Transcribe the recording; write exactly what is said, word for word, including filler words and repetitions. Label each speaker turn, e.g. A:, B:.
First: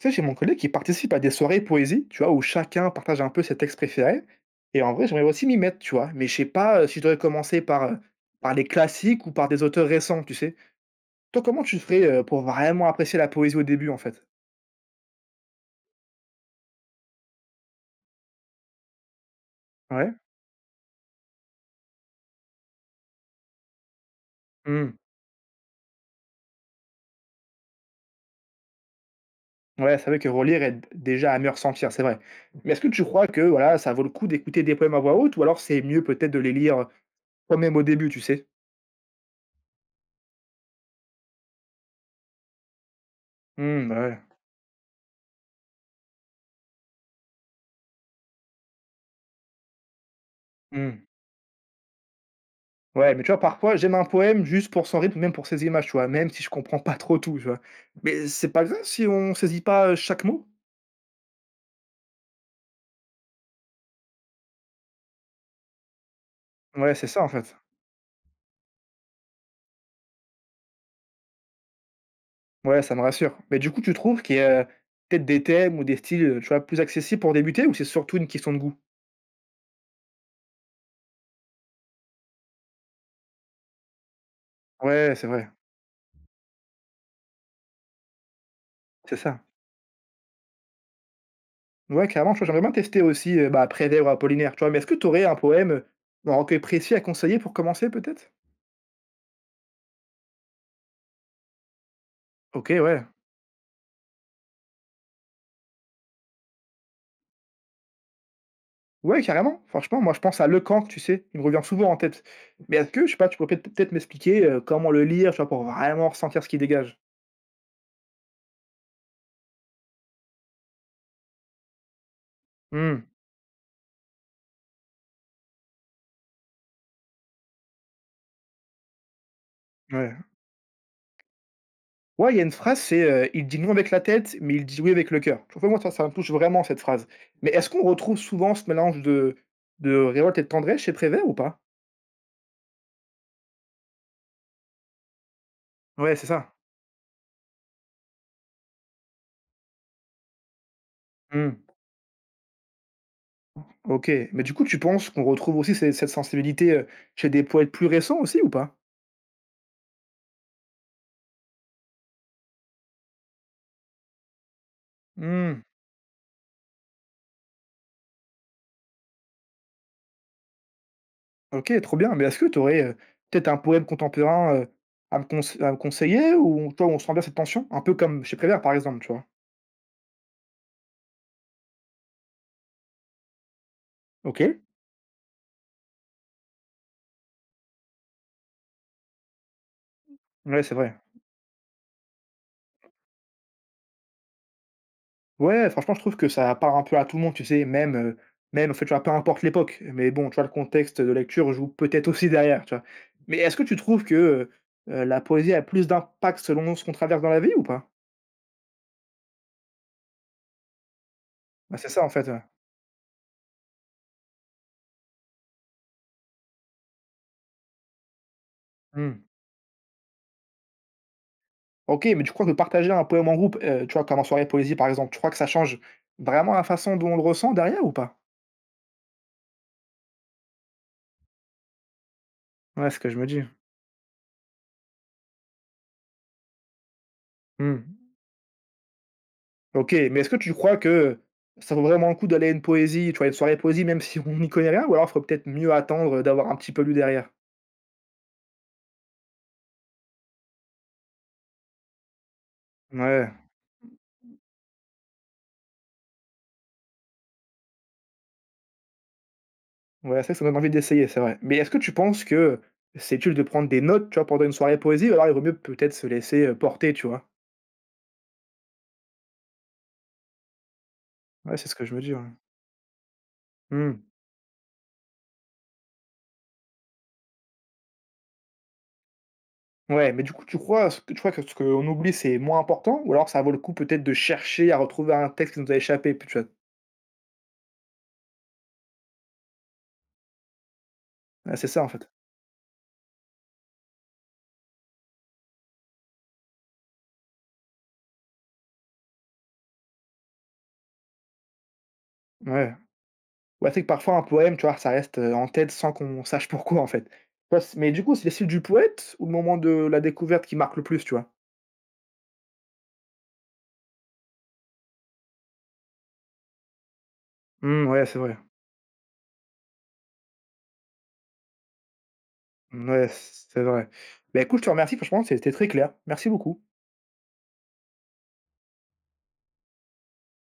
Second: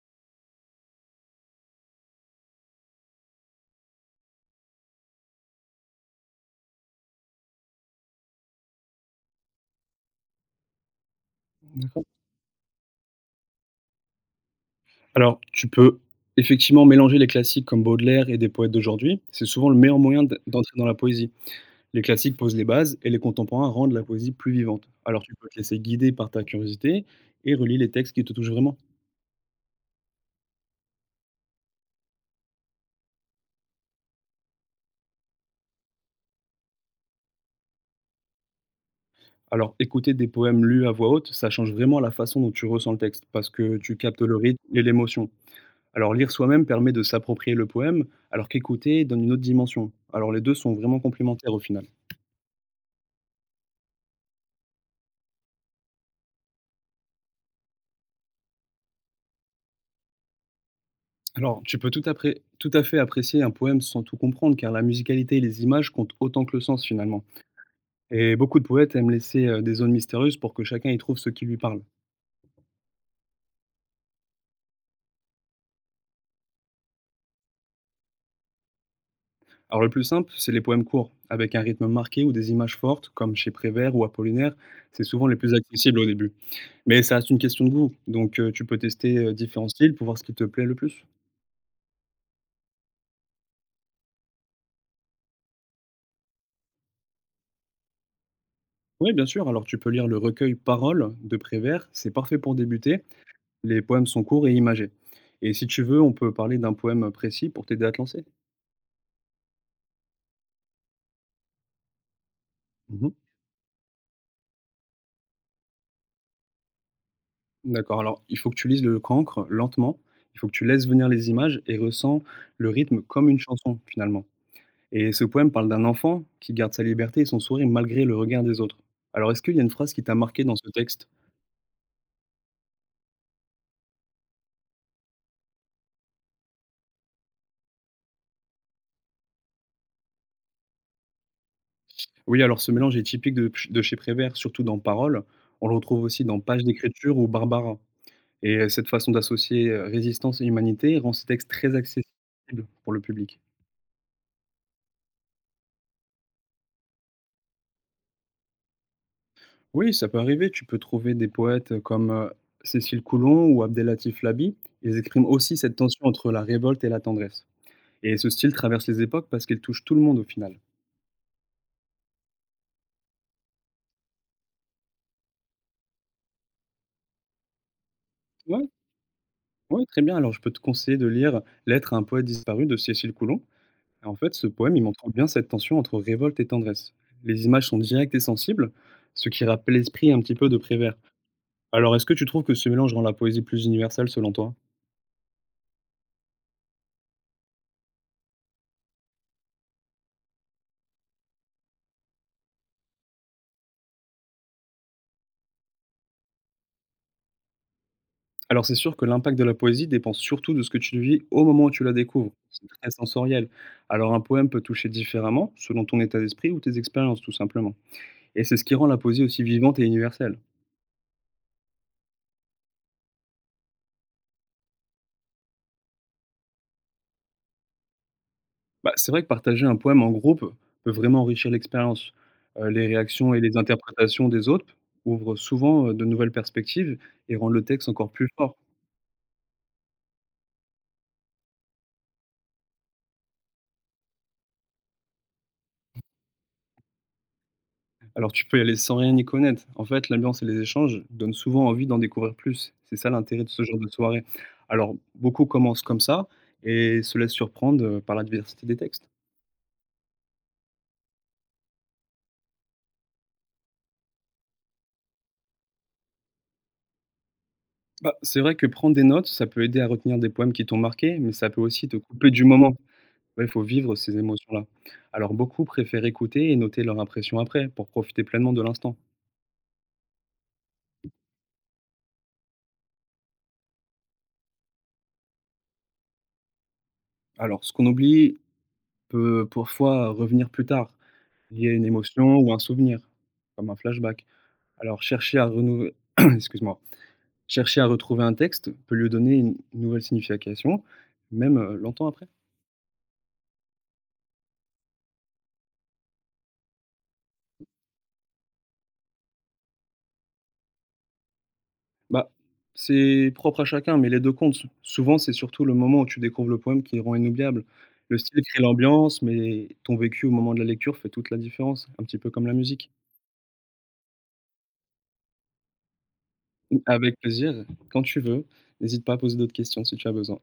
A: Tu sais, j'ai mon collègue qui participe à des soirées poésie, tu vois, où chacun partage un peu ses textes préférés. Et en vrai, j'aimerais aussi m'y mettre, tu vois. Mais je sais pas euh, si je devrais commencer par, euh, par les classiques ou par des auteurs récents, tu sais. Toi, comment tu ferais
B: D'accord.
A: euh, pour vraiment apprécier la poésie au début, en fait?
B: Alors, tu peux effectivement mélanger les classiques comme Baudelaire et des poètes d'aujourd'hui. C'est souvent le meilleur
A: Ouais.
B: moyen d- d'entrer dans la poésie. Les classiques posent les bases et les contemporains rendent la poésie plus vivante.
A: Hmm.
B: Alors, tu peux te laisser guider par ta curiosité et relier les textes qui te touchent vraiment.
A: Ouais, c'est vrai que relire aide déjà à mieux ressentir, c'est vrai. Mais est-ce que tu crois que voilà, ça vaut le coup d'écouter des poèmes à voix haute, ou alors c'est mieux peut-être de les lire euh, toi-même au début, tu sais?
B: Alors, écouter des poèmes lus à voix haute, ça change vraiment la façon dont tu ressens le texte parce que
A: Hmm,
B: tu captes
A: bah
B: le rythme et l'émotion. Alors, lire soi-même permet de s'approprier le poème, alors qu'écouter donne une autre dimension. Alors, les deux sont vraiment
A: ouais.
B: complémentaires au final.
A: Ouais, mais tu vois, parfois, j'aime un poème juste pour son rythme, même pour ses images, tu vois, même si je comprends pas trop tout, tu vois? Mais c'est pas grave si on saisit pas, heu, chaque mot?
B: Alors, tu peux tout, appré- tout à fait apprécier un poème sans tout comprendre, car la musicalité et les images comptent autant que le sens
A: Ouais, c'est ça,
B: finalement.
A: en fait.
B: Et beaucoup de poètes aiment laisser euh, des zones mystérieuses pour que chacun y trouve ce qui lui parle.
A: Ouais, ça me rassure. Mais du coup, tu trouves qu'il y a peut-être des thèmes ou des styles, heu, tu vois, plus accessibles pour débuter ou c'est surtout une question de goût?
B: Alors le plus simple, c'est les poèmes courts, avec un rythme marqué ou des images fortes, comme chez Prévert ou Apollinaire, c'est
A: Ouais,
B: souvent
A: c'est
B: les
A: vrai,
B: plus accessibles au début. Mais ça reste une question de goût, donc euh, tu peux
A: c'est
B: tester euh,
A: ça.
B: différents styles pour voir ce qui te plaît le plus.
A: Ouais, clairement, tu vois, j'aimerais bien tester aussi, heu, bah, Prévert ou Apollinaire, tu vois? Mais est-ce que tu aurais un poème, heu, ou un recueil précis à conseiller pour commencer peut-être?
B: Oui, bien sûr, alors tu peux lire le recueil Paroles de Prévert, c'est parfait pour
A: OK,
B: débuter.
A: ouais.
B: Les poèmes sont courts et imagés. Et si tu veux, on peut parler d'un poème précis pour t'aider à te lancer.
A: Ouais, carrément, franchement, moi je pense à Lecanque, tu sais? Il me revient souvent en tête. Mais est-ce que,
B: Mhm.
A: je sais pas, tu pourrais peut-être peut-être m'expliquer, heu, comment le lire, tu vois, pour vraiment ressentir ce qu'il dégage?
B: D'accord, alors il faut que tu lises le cancre lentement, il faut que tu laisses venir les images et ressens le
A: Mmh,
B: rythme comme une chanson finalement. Et ce poème parle d'un enfant qui garde sa liberté et son sourire malgré le regard des autres. Alors est-ce qu'il y a une phrase qui t'a
A: ouais.
B: marqué dans ce texte?
A: Ouais, il y a une phrase, c'est, heu: «Il dit non avec la tête, mais il dit oui avec le cœur». Je trouve que moi ça ça me touche vraiment cette phrase. Mais est-ce qu'on retrouve souvent ce mélange de de révolte et de tendresse chez Prévert ou pas?
B: Oui, alors ce mélange est typique de, de chez Prévert, surtout dans Paroles. On le retrouve
A: Ouais,
B: aussi
A: c'est
B: dans
A: ça.
B: Pages d'écriture ou Barbara. Et euh, cette façon d'associer euh, résistance et humanité rend ce texte
A: Mmh,
B: très accessible pour le public.
A: OK. Mais du coup, tu penses qu'on retrouve aussi ces cette sensibilité, heu, chez des poètes plus récents aussi ou pas?
B: Oui, ça peut arriver. Tu peux trouver des poètes, comme, heu, Cécile Coulon ou Abdelatif Labi. Ils expriment aussi
A: Mmh.
B: cette tension entre la révolte et la tendresse. Et ce style traverse les époques parce qu'il touche tout le monde au final.
A: OK, trop bien. Mais est-ce que tu aurais, peut-être un poème contemporain, heu, à me conse à me conseiller où, tu vois, on sent bien cette tension? Un peu comme chez Prévert,
B: Ouais,
A: par exemple, tu vois?
B: ouais, très bien. Alors je peux te conseiller de lire «Lettre à un poète disparu» de Cécile Coulon. En fait, ce
A: OK.
B: poème, il montre bien cette tension entre révolte et tendresse. Les images sont directes et sensibles, ce qui rappelle l'esprit un petit peu de
A: Ouais, c'est vrai.
B: Prévert. Alors, est-ce que tu trouves que ce mélange rend la poésie plus universelle, selon toi?
A: Ouais, franchement, je trouve que ça parle un peu à tout le monde, tu sais? Même, heu, même en fait, tu vois, peu importe l'époque. Mais bon, tu vois, le contexte de lecture joue peut-être aussi derrière, tu vois? Mais est-ce que tu trouves que, heu la poésie a plus d'impact selon ce qu'on traverse dans la vie ou pas?
B: Alors, c'est sûr que l'impact de la poésie dépend surtout de ce que tu vis au moment où
A: Bah,
B: tu
A: c'est
B: la
A: ça, en fait,
B: découvres.
A: ouais.
B: C'est très sensoriel. Alors, un poème peut toucher différemment selon ton état d'esprit ou tes expériences, tout simplement. Et c'est ce qui rend la
A: Mmh.
B: poésie aussi vivante et universelle.
A: OK, mais tu crois que partager un poème en groupe, heu, tu vois, comme en soirée poésie, par exemple, tu crois que ça change vraiment la façon dont on le ressent derrière ou pas?
B: Bah, c'est vrai que partager un poème en groupe peut vraiment enrichir l'expérience. Heu, les
A: Ouais, c'est ce que je me
B: réactions et
A: dis.
B: les interprétations des autres ouvrent souvent, heu, de nouvelles perspectives et rendent le
A: Mmh.
B: texte encore plus fort.
A: OK, mais est-ce que tu crois que ça vaut vraiment le coup d'aller à une poésie, tu vois, une soirée poésie, même si on n'y connaît rien? Ou alors il faut peut-être mieux attendre d'avoir un petit peu lu derrière?
B: Alors tu peux y aller sans rien y connaître. En fait, l'ambiance et les échanges donnent souvent envie d'en découvrir plus. C'est ça
A: Ouais,
B: l'intérêt de ce genre de soirée. Alors beaucoup commencent comme ça et se laissent surprendre, heu, par la diversité des textes.
A: ouais, c'est vrai que ça donne envie d'essayer, c'est vrai. Mais est-ce que tu penses que c'est utile de prendre des notes, tu vois, pendant une soirée poésie? Ou alors il vaut mieux peut-être se laisser, heu, porter, tu vois?
B: Bah, c'est vrai que prendre des notes, ça peut aider à retenir des poèmes qui t'ont marqué, mais ça
A: Ouais,
B: peut
A: c'est ce que
B: aussi
A: je
B: te
A: me dis,
B: couper
A: ouais.
B: du moment. Ouais, il faut vivre
A: Mmh.
B: ces émotions-là. Alors beaucoup préfèrent écouter et noter leur impression après, pour profiter pleinement de l'instant.
A: Ouais, mais du coup, tu crois ce que tu crois que ce qu'on oublie, c'est moins important? Ou alors ça vaut le coup peut-être de chercher à retrouver un texte qui nous a échappé, puis tu vois?
B: Alors ce qu'on oublie peut parfois revenir plus tard,
A: Ouais, c'est
B: lié à
A: ça,
B: une
A: en fait.
B: émotion ou un souvenir, comme un flashback. Alors chercher à renou excuse-moi, chercher à retrouver un texte peut lui donner une nouvelle signification, même, heu, longtemps après.
A: Ouais. Ouais, c'est que parfois un poème, tu vois, ça reste, heu, en tête sans qu'on sache pourquoi, en fait. Tu vois, c mais du coup, c'est le style du poète ou le moment de la découverte qui marque le plus, tu vois?
B: Bah, c'est propre à chacun, mais les deux comptent. Souvent, c'est surtout le moment où tu découvres le poème qui rend inoubliable.
A: Mmh, ouais,
B: Le
A: c'est vrai.
B: style crée l'ambiance, mais ton vécu au moment de la lecture fait toute la différence, un petit peu comme la musique.
A: ouais c'est vrai. Bah, écoute, je te remercie, franchement, c'était très clair. Merci beaucoup.
B: Avec plaisir, quand tu veux. N'hésite pas à poser d'autres questions si tu as besoin.